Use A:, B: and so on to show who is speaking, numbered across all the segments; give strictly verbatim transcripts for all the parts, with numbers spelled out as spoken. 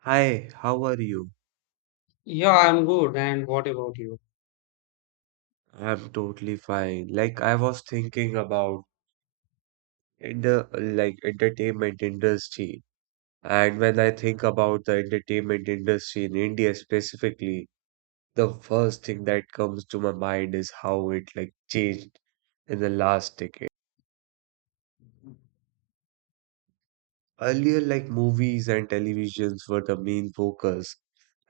A: Hi, how are you?
B: Yeah, I'm good. And what about you?
A: I'm totally fine. Like I was thinking about in the like entertainment industry, and when I think about the entertainment industry in India specifically, the first thing that comes to my mind is how it like changed in the last decade. Earlier, like movies and televisions were the main focus,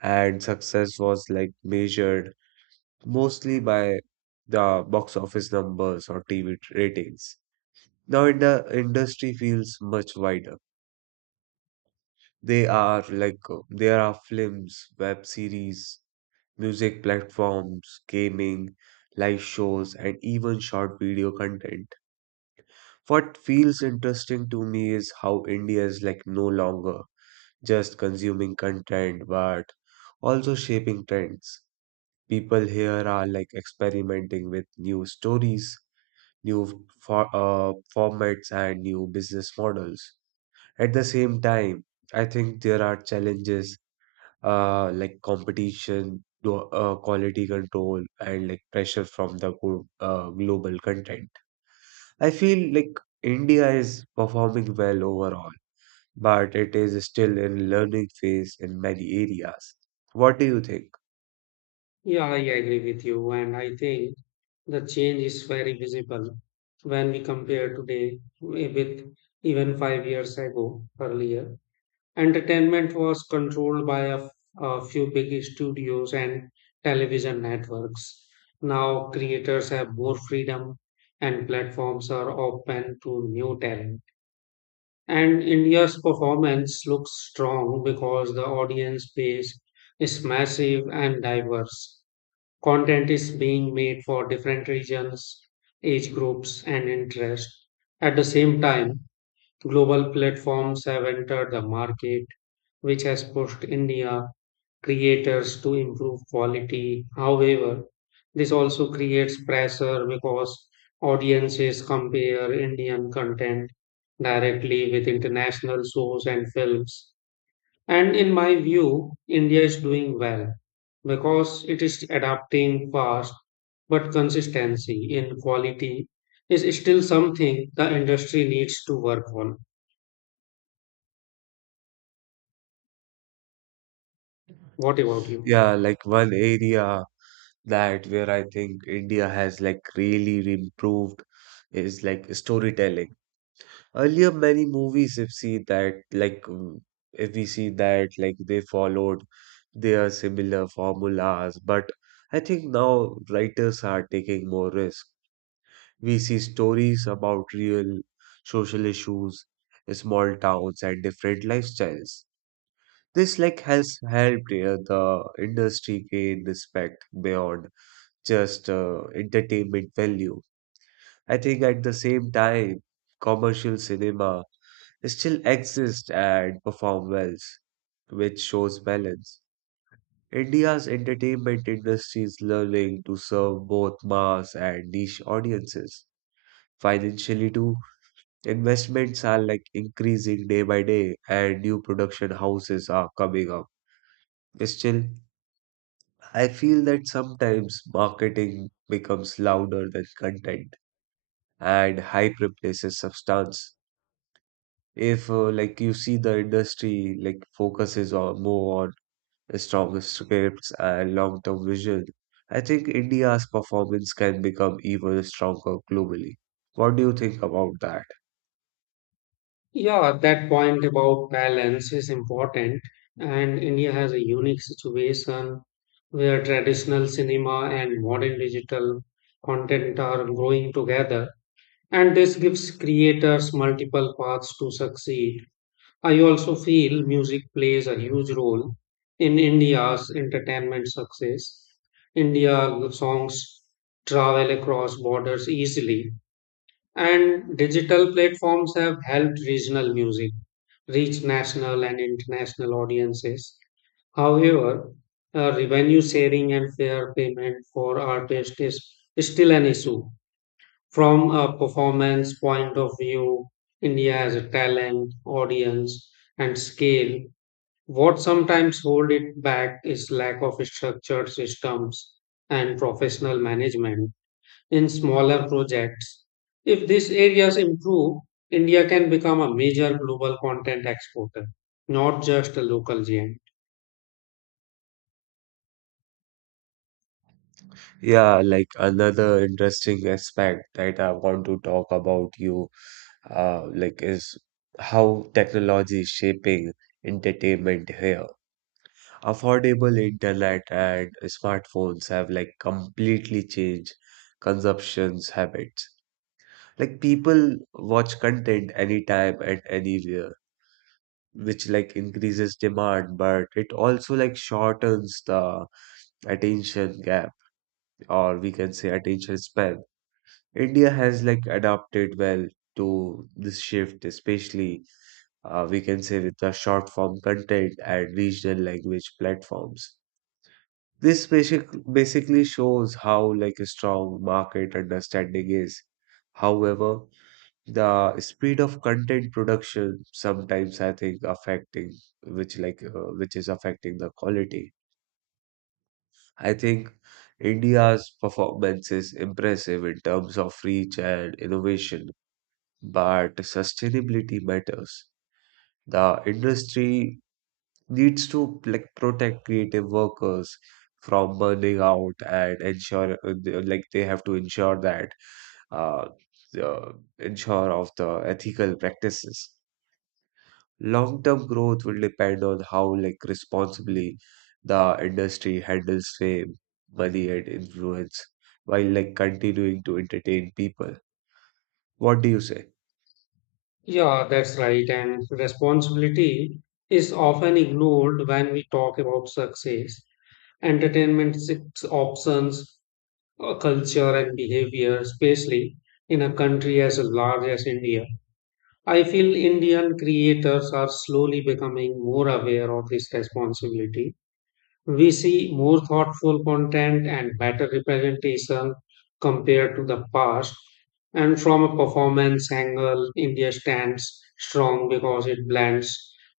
A: and success was like measured mostly by the box office numbers or T V ratings. Now in the industry feels much wider. They are like uh, there are films, web series, music platforms, gaming, live shows, and even short video content. What feels interesting to me is how India is like no longer just consuming content but also shaping trends. People here are like experimenting with new stories, new for, uh, formats, and new business models. At the same time, I think there are challenges uh, like competition, glo- uh, quality control, and like pressure from the go- uh, global content. I feel like India is performing well overall, but it is still in learning phase in many areas. What do you think?
B: Yeah, I agree with you. And I think the change is very visible when we compare today with even five years ago earlier. Entertainment was controlled by a a few big studios and television networks. Now creators have more freedom and platforms are open to new talent. And India's performance looks strong because the audience base is massive and diverse. Content is being made for different regions, age groups, and interests. At the same time, global platforms have entered the market, which has pushed India creators to improve quality. However, this also creates pressure because audiences compare Indian content directly with international shows and films. And in my view, India is doing well because it is adapting fast, but consistency in quality is still something the industry needs to work on. What about you?
A: Yeah, like one area that where I think India has like really improved is like storytelling. Earlier, many movies, if see that, like mm, if we see that, like they followed their similar formulas, but I think now writers are taking more risk. We see stories about real social issues, small towns, and different lifestyles. This like has helped uh, the industry gain respect beyond just uh, entertainment value. I think at the same time, commercial cinema still exist and perform well, which shows balance. India's entertainment industry is learning to serve both mass and niche audiences. Financially, too, investments are like increasing day by day, and new production houses are coming up. Still, I feel that sometimes marketing becomes louder than content, and hype replaces substance. If uh, like you see the industry like focuses on more stronger scripts, and long term vision, I think India's performance can become even stronger globally. What do you think about that?
B: Yeah, that point about balance is important, and India has a unique situation where traditional cinema and modern digital content are growing together, and this gives creators multiple paths to succeed. I also feel music plays a huge role in India's entertainment success. India songs travel across borders easily, and digital platforms have helped regional music reach national and international audiences. However, uh, revenue sharing and fair payment for artists is still an issue. From a performance point of view, India has a talent, audience, and scale. What sometimes hold it back is lack of structured systems and professional management in smaller projects. If these areas improve, India can become a major global content exporter, not just a local giant.
A: Yeah, like another interesting aspect that I want to talk about you, uh, like is how technology is shaping entertainment here. Affordable internet and smartphones have like completely changed consumption's habits. Like people watch content anytime and anywhere which like increases demand, but it also like shortens the attention gap, or we can say attention span. India has like adapted well to this shift, especially uh, we can say with the short form content and regional language platforms. This basic, basically shows how like a strong market understanding is. However, the speed of content production sometimes I think affecting which like uh, which is affecting the quality. I think India's performance is impressive in terms of reach and innovation, but sustainability matters. The industry needs to like protect creative workers from burning out and ensure uh, they- like they have to ensure that uh, the ensure of the ethical practices. Long-term growth will depend on how like responsibly the industry handles fame, money, and influence while like continuing to entertain people. What do you say?
B: Yeah, that's right. And responsibility is often ignored when we talk about success. Entertainment six options, uh, culture and behavior, especially in a country as large as India. I feel Indian creators are slowly becoming more aware of this responsibility. We see more thoughtful content and better representation compared to the past. And from a performance angle, India stands strong because it blends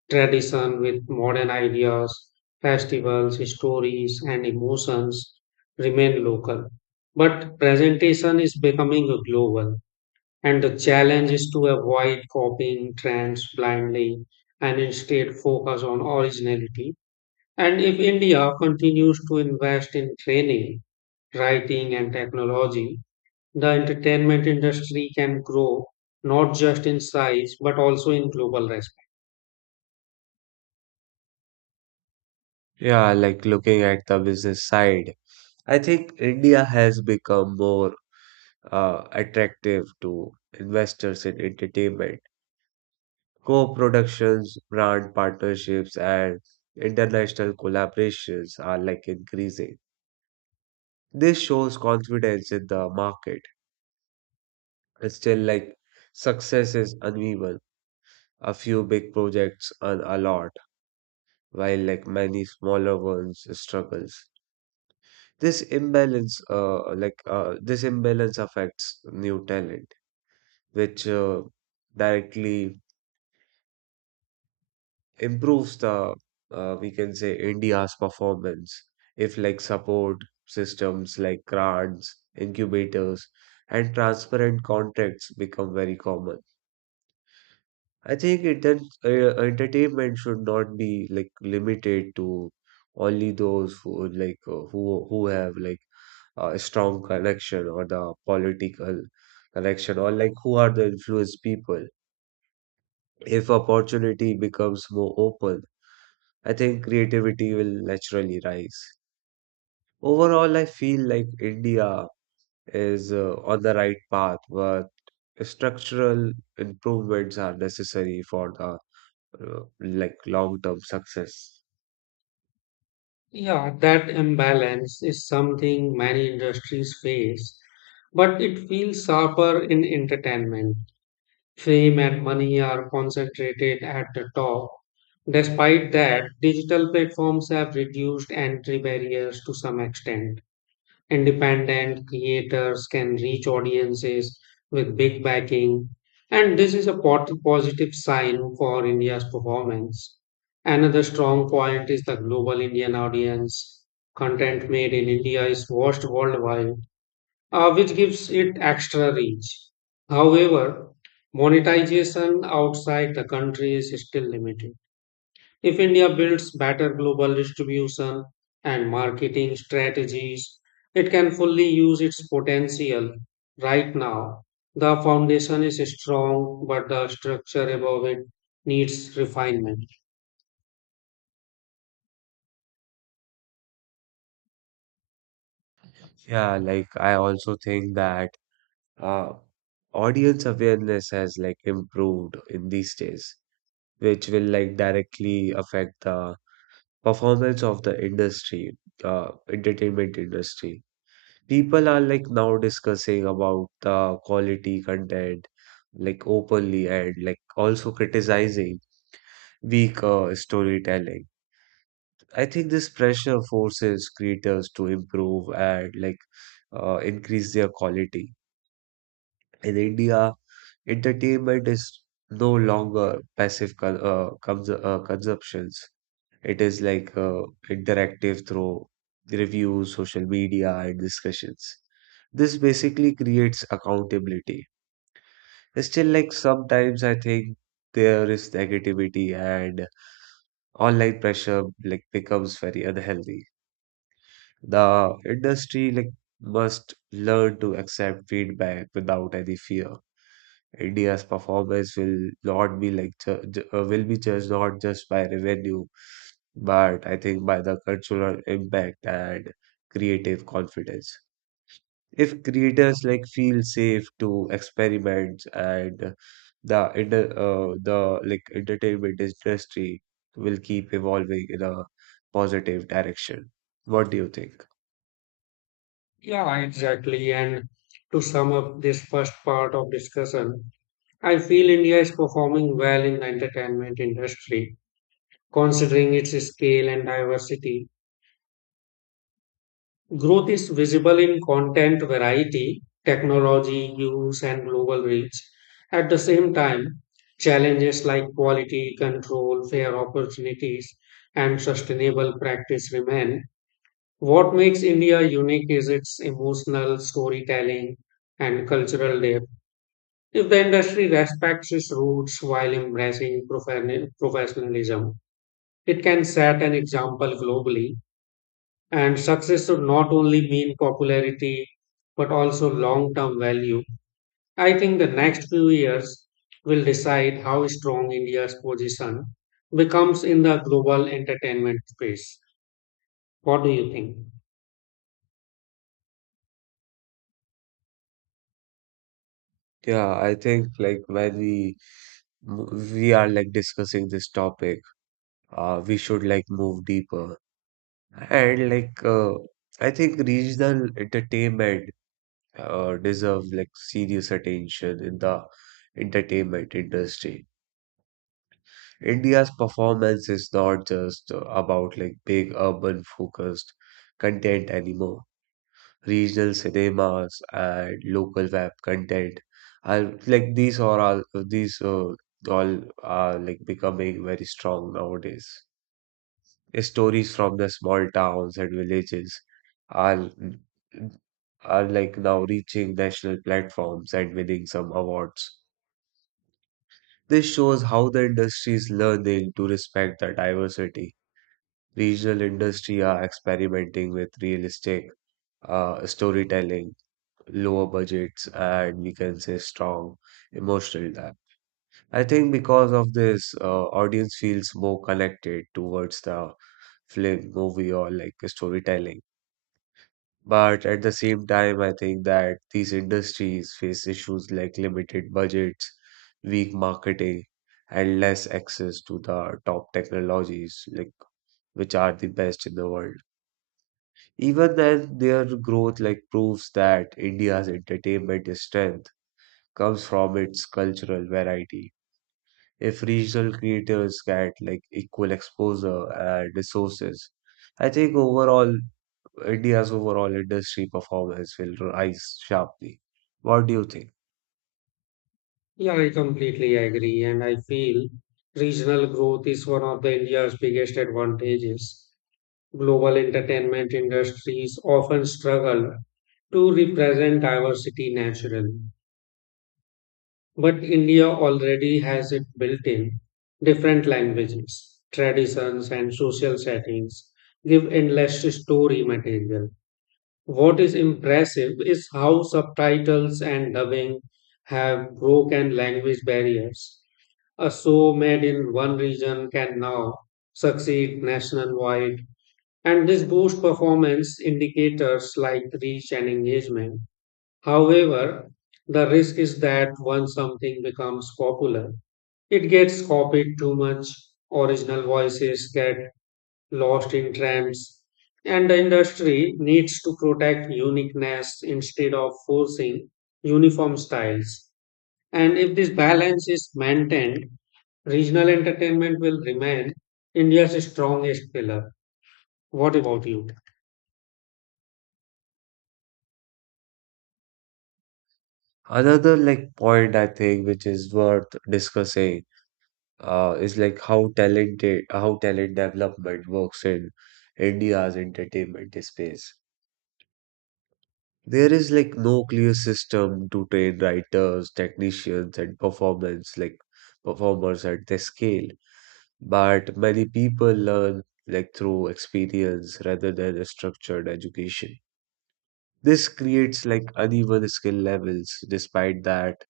B: tradition with modern ideas, festivals, stories, and emotions remain local. But presentation is becoming global, and the challenge is to avoid copying trends blindly and instead focus on originality and if India continues to invest in training, writing, and technology, the entertainment industry can grow not just in size but also in global respect.
A: Yeah, like looking at the business side, I think India has become more uh, attractive to investors in entertainment. Co-productions, brand partnerships, and international collaborations are like increasing. This shows confidence in the market. Still, like success is uneven. A few big projects earn a lot, while like many smaller ones struggles. This imbalance, uh, like uh, this imbalance affects new talent, which uh, directly improves the uh, we can say India's performance. If like support systems like grants, incubators, and transparent contracts become very common, I think enter uh, entertainment should not be like limited to only those who like uh, who who have like a strong connection or the political connection or like who are the influenced people. If opportunity becomes more open, I think creativity will naturally rise. Overall, I feel like India is uh, on the right path, but structural improvements are necessary for the uh, like long-term success.
B: Yeah, that imbalance is something many industries face, but it feels sharper in entertainment. Fame and money are concentrated at the top. Despite that, digital platforms have reduced entry barriers to some extent. Independent creators can reach audiences with big backing, and this is a pot- positive sign for India's performance. Another strong point is the global Indian audience. Content made in India is watched worldwide, uh, which gives it extra reach. However, monetization outside the country is still limited. If India builds better global distribution and marketing strategies, it can fully use its potential. Right now, the foundation is strong, but the structure above it needs refinement.
A: Yeah, like I also think that uh, audience awareness has like improved in these days, which will like directly affect the performance of the industry, uh, entertainment industry. People are like now discussing about the quality content, like openly and like also criticizing weak uh, storytelling. I think this pressure forces creators to improve and like uh, increase their quality. In India, entertainment is no longer passive con uh, cons uh, consumptions. It is like uh, interactive through reviews, social media, and discussions. This basically creates accountability. Still, like sometimes I think there is negativity and online pressure like becomes very unhealthy. The industry like must learn to accept feedback without any fear. India's performance will not be like ju ju- uh, will be judged not just by revenue, but I think by the cultural impact and creative confidence. If creators like feel safe to experiment and the inter- uh, the like entertainment industry will keep evolving in a positive direction. What do you think?
B: Yeah, exactly. And to sum up this first part of discussion, I feel India is performing well in the entertainment industry, considering its scale and diversity. Growth is visible in content variety, technology use, and global reach. At the same time, challenges like quality control, fair opportunities, and sustainable practice remain. What makes India unique is its emotional storytelling and cultural depth. If the industry respects its roots while embracing profane- professionalism, it can set an example globally and success should not only mean popularity, but also long term value. I think the next few years will decide how strong India's position becomes in the global entertainment space. What do you think?
A: Yeah, I think like when we we are like discussing this topic, uh, we should like move deeper. And like uh, I think regional entertainment uh, deserves like serious attention in the entertainment industry. India's performance is not just uh, about like big urban focused content anymore. Regional cinemas and local web content and like these are all these uh, all are like becoming very strong nowadays. Stories from the small towns and villages are are like now reaching national platforms and winning some awards. This shows how the industry is learning to respect the diversity. Regional industry are experimenting with realistic uh, storytelling, lower budgets, and we can say strong emotional depth. I think because of this, uh, audience feels more connected towards the film, movie, or like storytelling. But at the same time, I think that these industries face issues like limited budgets, weak marketing, and less access to the top technologies like which are the best in the world. Even then, their growth like proves that India's entertainment strength comes from its cultural variety. If regional creators get like equal exposure and resources, I think overall India's overall industry performance will rise sharply. What do you think?
B: Yeah, I completely agree. And I feel regional growth is one of the India's biggest advantages. Global entertainment industries often struggle to represent diversity naturally. But India already has it built in. Different languages, traditions, and social settings give endless story material. What is impressive is how subtitles and dubbing have broken language barriers. A show made in one region can now succeed nationwide, and this boosts performance indicators like reach and engagement. However, the risk is that once something becomes popular, it gets copied too much, original voices get lost in trends, and the industry needs to protect uniqueness instead of forcing uniform styles. And if this balance is maintained, regional entertainment will remain India's strongest pillar. What about you?
A: Another like point I think which is worth discussing uh, is like how talented how talent development works in India's entertainment space. There is like no clear system to train writers, technicians, and performance like performers at this scale. But many people learn like through experience rather than a structured education. This creates like uneven skill levels. Despite that,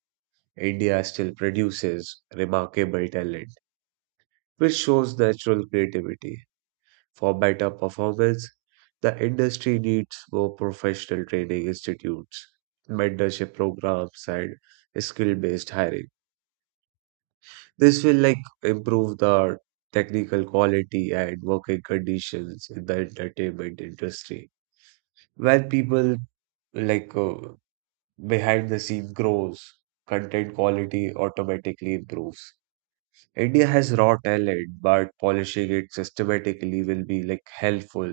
A: India still produces remarkable talent, which shows natural creativity. For better performance, the industry needs more professional training institutes, mentorship programs, and skill-based hiring. This will like improve the technical quality and working conditions in the entertainment industry. When people like uh, behind the scene grows, content quality automatically improves. India has raw talent, but polishing it systematically will be like helpful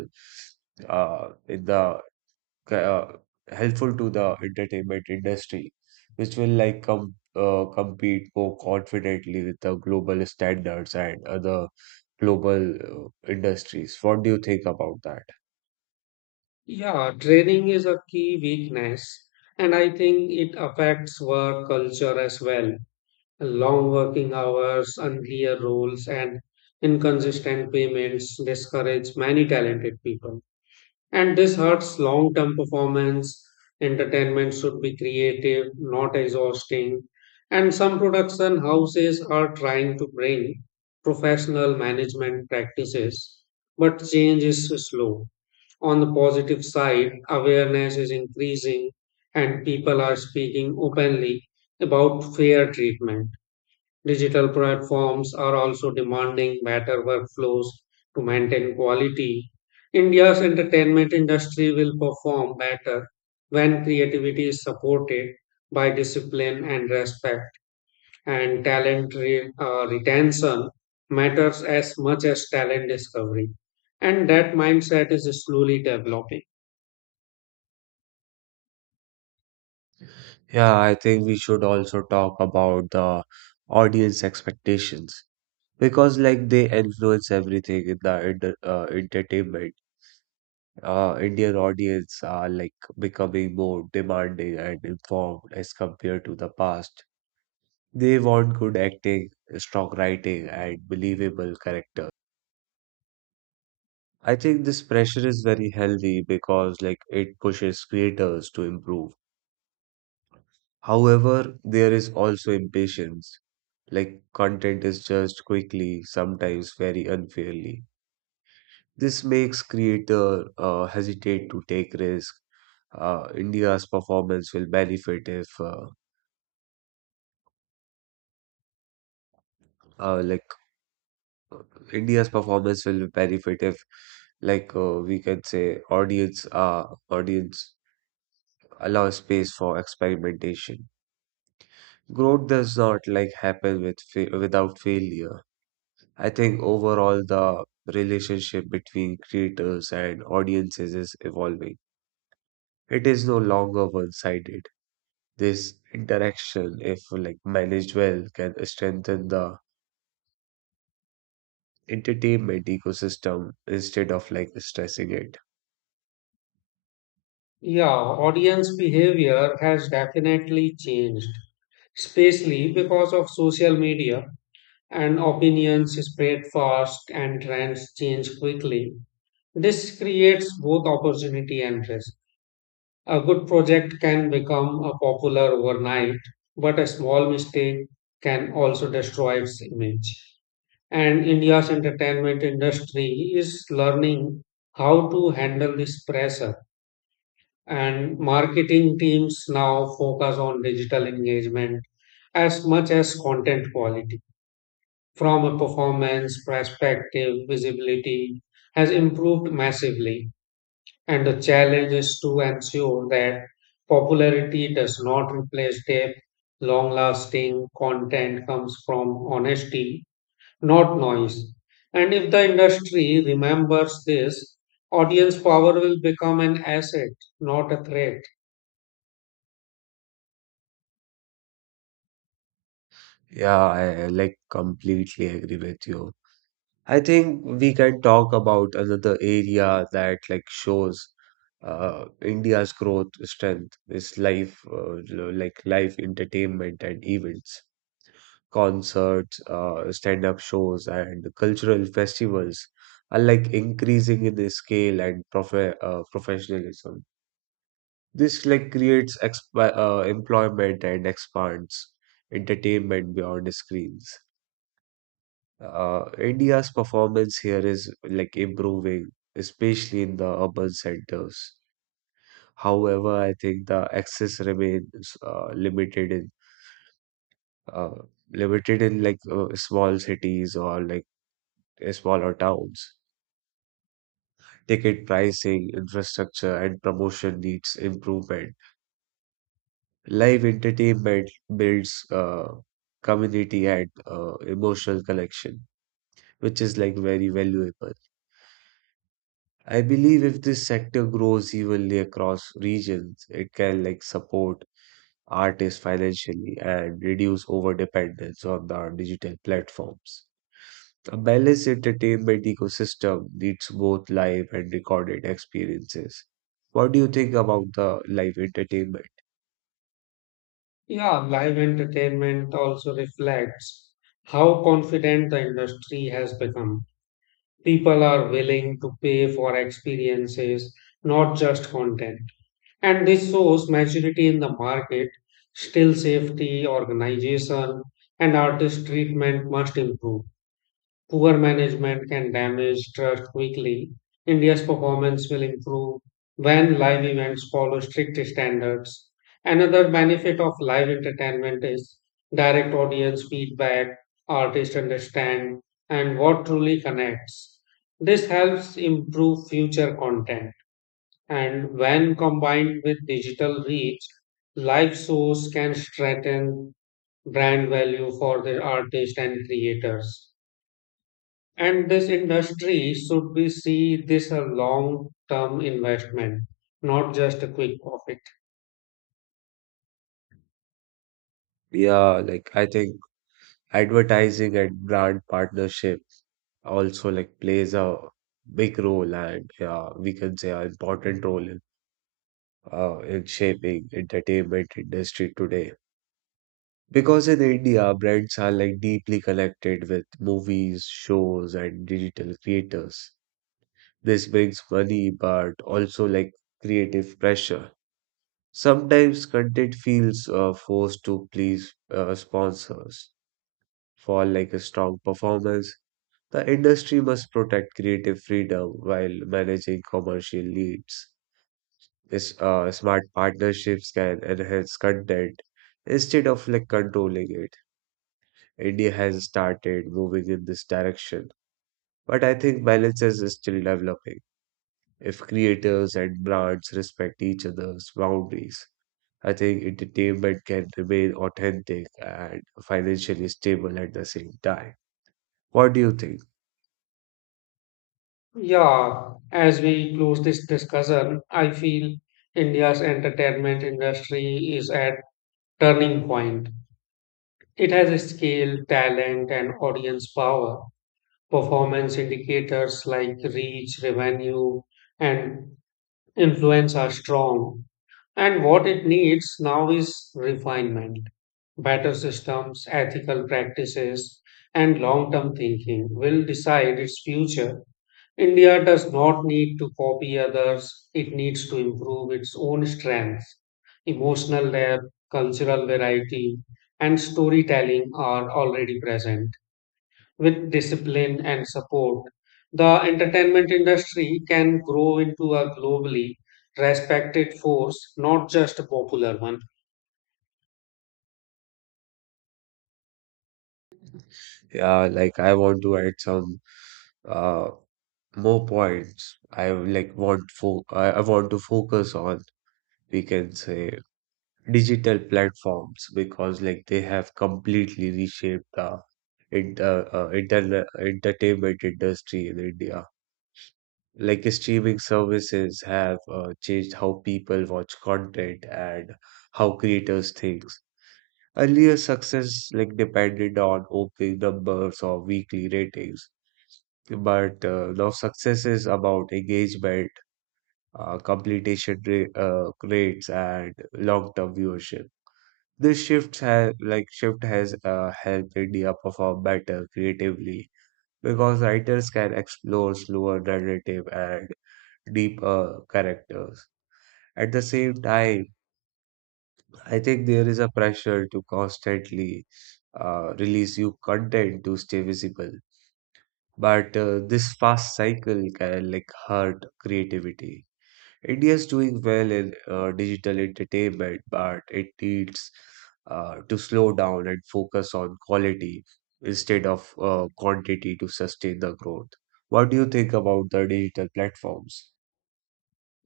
A: uh, in the uh, helpful to the entertainment industry, which will like com uh, compete more confidently with the global standards and other global uh, industries. What do you think about that?
B: Yeah, training is a key weakness, and I think it affects work culture as well. Long working hours, unclear rules, and inconsistent payments discourage many talented people. And this hurts long term performance. Entertainment should be creative, not exhausting. And some production houses are trying to bring professional management practices, but change is slow. On the positive side, awareness is increasing and people are speaking openly about fair treatment. Digital platforms are also demanding better workflows to maintain quality. India's entertainment industry will perform better when creativity is supported by discipline and respect, and talent re- uh, retention matters as much as talent discovery. And that mindset is slowly developing.
A: Yeah, I think we should also talk about the audience expectations because like they influence everything in the inter uh, entertainment. Uh, Indian audience are like becoming more demanding and informed as compared to the past. They want good acting, strong writing, and believable character. I think this pressure is very healthy because like it pushes creators to improve. However, there is also impatience. Like content is judged quickly, sometimes very unfairly. This makes creator uh, hesitate to take risk. Uh, India's performance will benefit if uh, uh, like uh, India's performance will benefit if, like, uh, we can say, audience, uh, audience allow space for experimentation. Growth does not like happen with fa- without failure. I think overall the relationship between creators and audiences is evolving. It is no longer one-sided. This interaction, if like managed well, can strengthen the entertainment ecosystem instead of like stressing it.
B: Yeah, audience behavior has definitely changed, especially because of social media and opinions spread fast and trends change quickly. This creates both opportunity and risk. A good project can become a popular overnight, but a small mistake can also destroy its image. And India's entertainment industry is learning how to handle this pressure and marketing teams now focus on digital engagement as much as content quality. From a performance perspective, visibility has improved massively, and the challenge is to ensure that popularity does not replace depth. Long lasting content comes from honesty, not noise. And if the industry remembers this, audience power will become an asset, not a threat.
A: Yeah, I I, like completely agree with you. I think we can talk about another area that like shows uh, India's growth strength is life, uh, l- like live entertainment and events, concerts, uh, stand-up shows, and cultural festivals are like increasing in the scale and profe uh, professionalism. This like creates exp uh, employment and expands entertainment beyond screens. Uh, India's performance here is like improving, especially in the urban centers. However, I think the access remains uh, limited in uh, limited in like uh, small cities or like uh, smaller towns. Ticket pricing, infrastructure, and promotion needs improvement. Live entertainment builds uh, community and uh, emotional connection, which is like very valuable. I believe if this sector grows evenly across regions, it can like support artists financially and reduce over dependence on the digital platforms. A balanced entertainment ecosystem needs both live and recorded experiences. What do you think about the live entertainment?
B: Yeah, live entertainment also reflects how confident the industry has become. People are willing to pay for experiences, not just content. And this shows maturity in the market. Still, safety, organization, and artist treatment must improve. Poor management can damage trust quickly. India's performance will improve when live events follow strict standards. Another benefit of live entertainment is direct audience feedback, artists understand, and what truly connects. This helps improve future content. And when combined with digital reach, live shows can strengthen brand value for the artists and creators. And this industry should be see this a long-term investment, not just a quick profit.
A: Yeah, like I think advertising and brand partnership also like plays a big role and yeah, we can say an important role in. Uh, in shaping entertainment industry today. Because in India, brands are like deeply connected with movies, shows, and digital creators. This brings money, but also like creative pressure. Sometimes content feels uh, forced to please uh, sponsors for like a strong performance. The industry must protect creative freedom while managing commercial needs. This uh, smart partnerships can enhance content instead of like controlling it. India has started moving in this direction, but I think balance is still developing. If creators and brands respect each other's boundaries, I think entertainment can remain authentic and financially stable at the same time. What do you think?
B: Yeah, as we close this discussion, I feel India's entertainment industry is at turning point. It has scale, talent, and audience power. Performance indicators like reach, revenue, and influence are strong. And what it needs now is refinement, better systems, ethical practices, and long term thinking will decide its future. India does not need to copy others, it needs to improve its own strengths. Emotional depth, cultural variety, and storytelling are already present with discipline and support, the entertainment industry can grow into a globally respected force, not just a popular one.
A: Yeah, like I want to add some uh more points. I like want fo I, I want to focus on we can say digital platforms because like they have completely reshaped the in- uh, uh, inter- entertainment industry in India. Like streaming services have uh, changed how people watch content and how creators think. Earlier success like depended on opening numbers or weekly ratings, but uh, now success is about engagement, uh, completion ra- uh, rates, and long-term viewership. This shifts have like shift has uh, helped India perform better creatively because writers can explore slower narrative and deeper characters. At the same time, I think there is a pressure to constantly uh, release new content to stay visible. But uh, this fast cycle can like hurt creativity. India is doing well in uh, digital entertainment, but it needs uh, to slow down and focus on quality instead of uh, quantity to sustain the growth. What do you think about the digital platforms?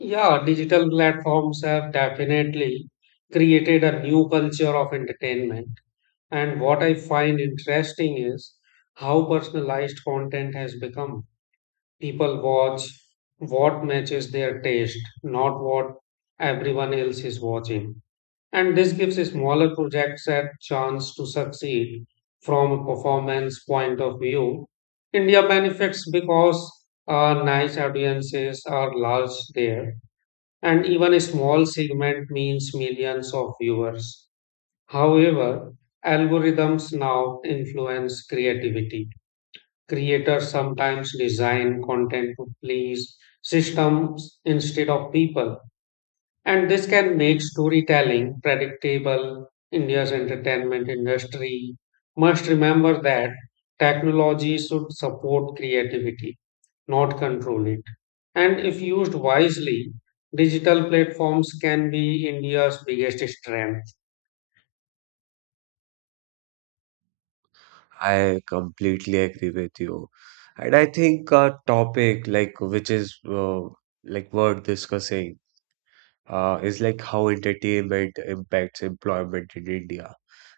B: Yeah, digital platforms have definitely created a new culture of entertainment. And what I find interesting is how personalized content has become. People watch what matches their taste, not what everyone else is watching. And this gives smaller projects a chance to succeed from a performance point of view. India benefits because uh, nice audiences are large there, and even a small segment means millions of viewers. However, algorithms now influence creativity. Creators sometimes design content to please systems instead of people and this can make storytelling predictable. India's entertainment industry must remember that technology should support creativity, not control it. And if used wisely, digital platforms can be India's biggest strength.
A: I completely agree with you. And I think a topic like which is uh, like worth discussing uh, is like how entertainment impacts employment in India.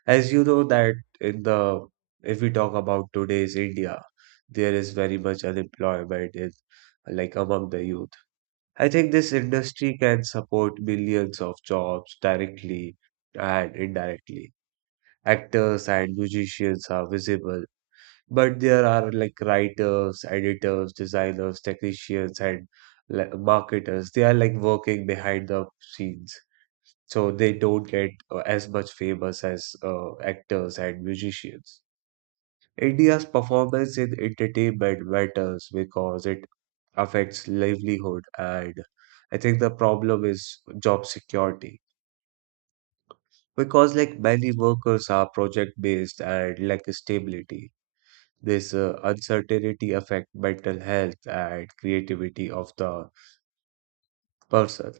A: As you know that in the if we talk about today's India, there is very much unemployment in like among the youth. I think this industry can support millions of jobs directly and indirectly. Actors and musicians are visible, but there are like writers, editors, designers, technicians, and like marketers. They are like working behind the scenes so they don't get uh, as much famous as uh, actors and musicians. India's performance in entertainment matters because it affects livelihood, and I think the problem is job security because like many workers are project based and lack stability. This uh, uncertainty affect mental health and creativity of the person.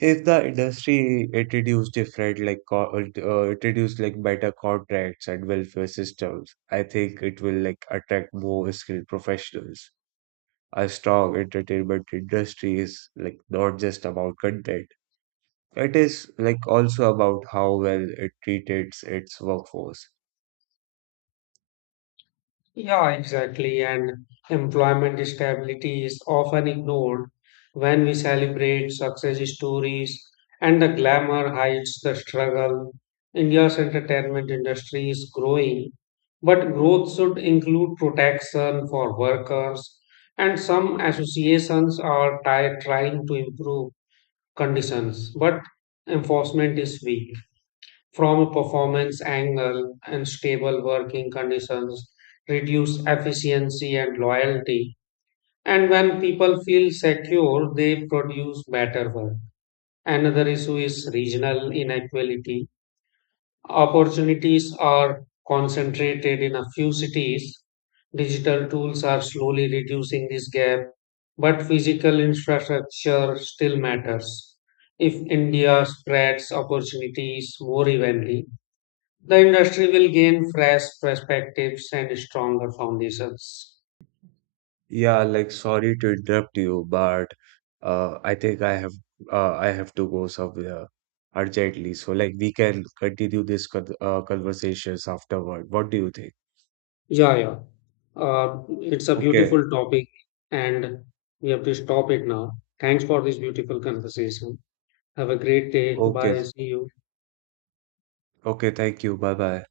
A: If the industry introduced different like co- uh, introduced like better contracts and welfare systems, I think it will like attract more skilled professionals. A strong entertainment industry is like not just about content. It is like also about how well it treats its workforce.
B: Yeah, exactly. And employment stability is often ignored when we celebrate success stories and the glamour hides the struggle. India's entertainment industry is growing, but growth should include protection for workers, and some associations are ti- trying to improve conditions, but enforcement is weak from a performance angle, and stable working conditions reduce efficiency and loyalty. And when people feel secure, they produce better work. Another issue is regional inequality. Opportunities are concentrated in a few cities. Digital tools are slowly reducing this gap, but physical infrastructure still matters. If India spreads opportunities more evenly, the industry will gain fresh perspectives and stronger foundations.
A: Yeah, like sorry to interrupt you, but uh, I think I have uh, I have to go somewhere urgently. So like we can continue this con uh, conversations afterward. What do you think?
B: Yeah, yeah. Uh, it's a
A: Okay,
B: beautiful topic, and we have to stop it now. Thanks for this beautiful conversation. Have a great day.
A: okay,
B: Bye. See you.
A: okay. Thank you. Bye bye.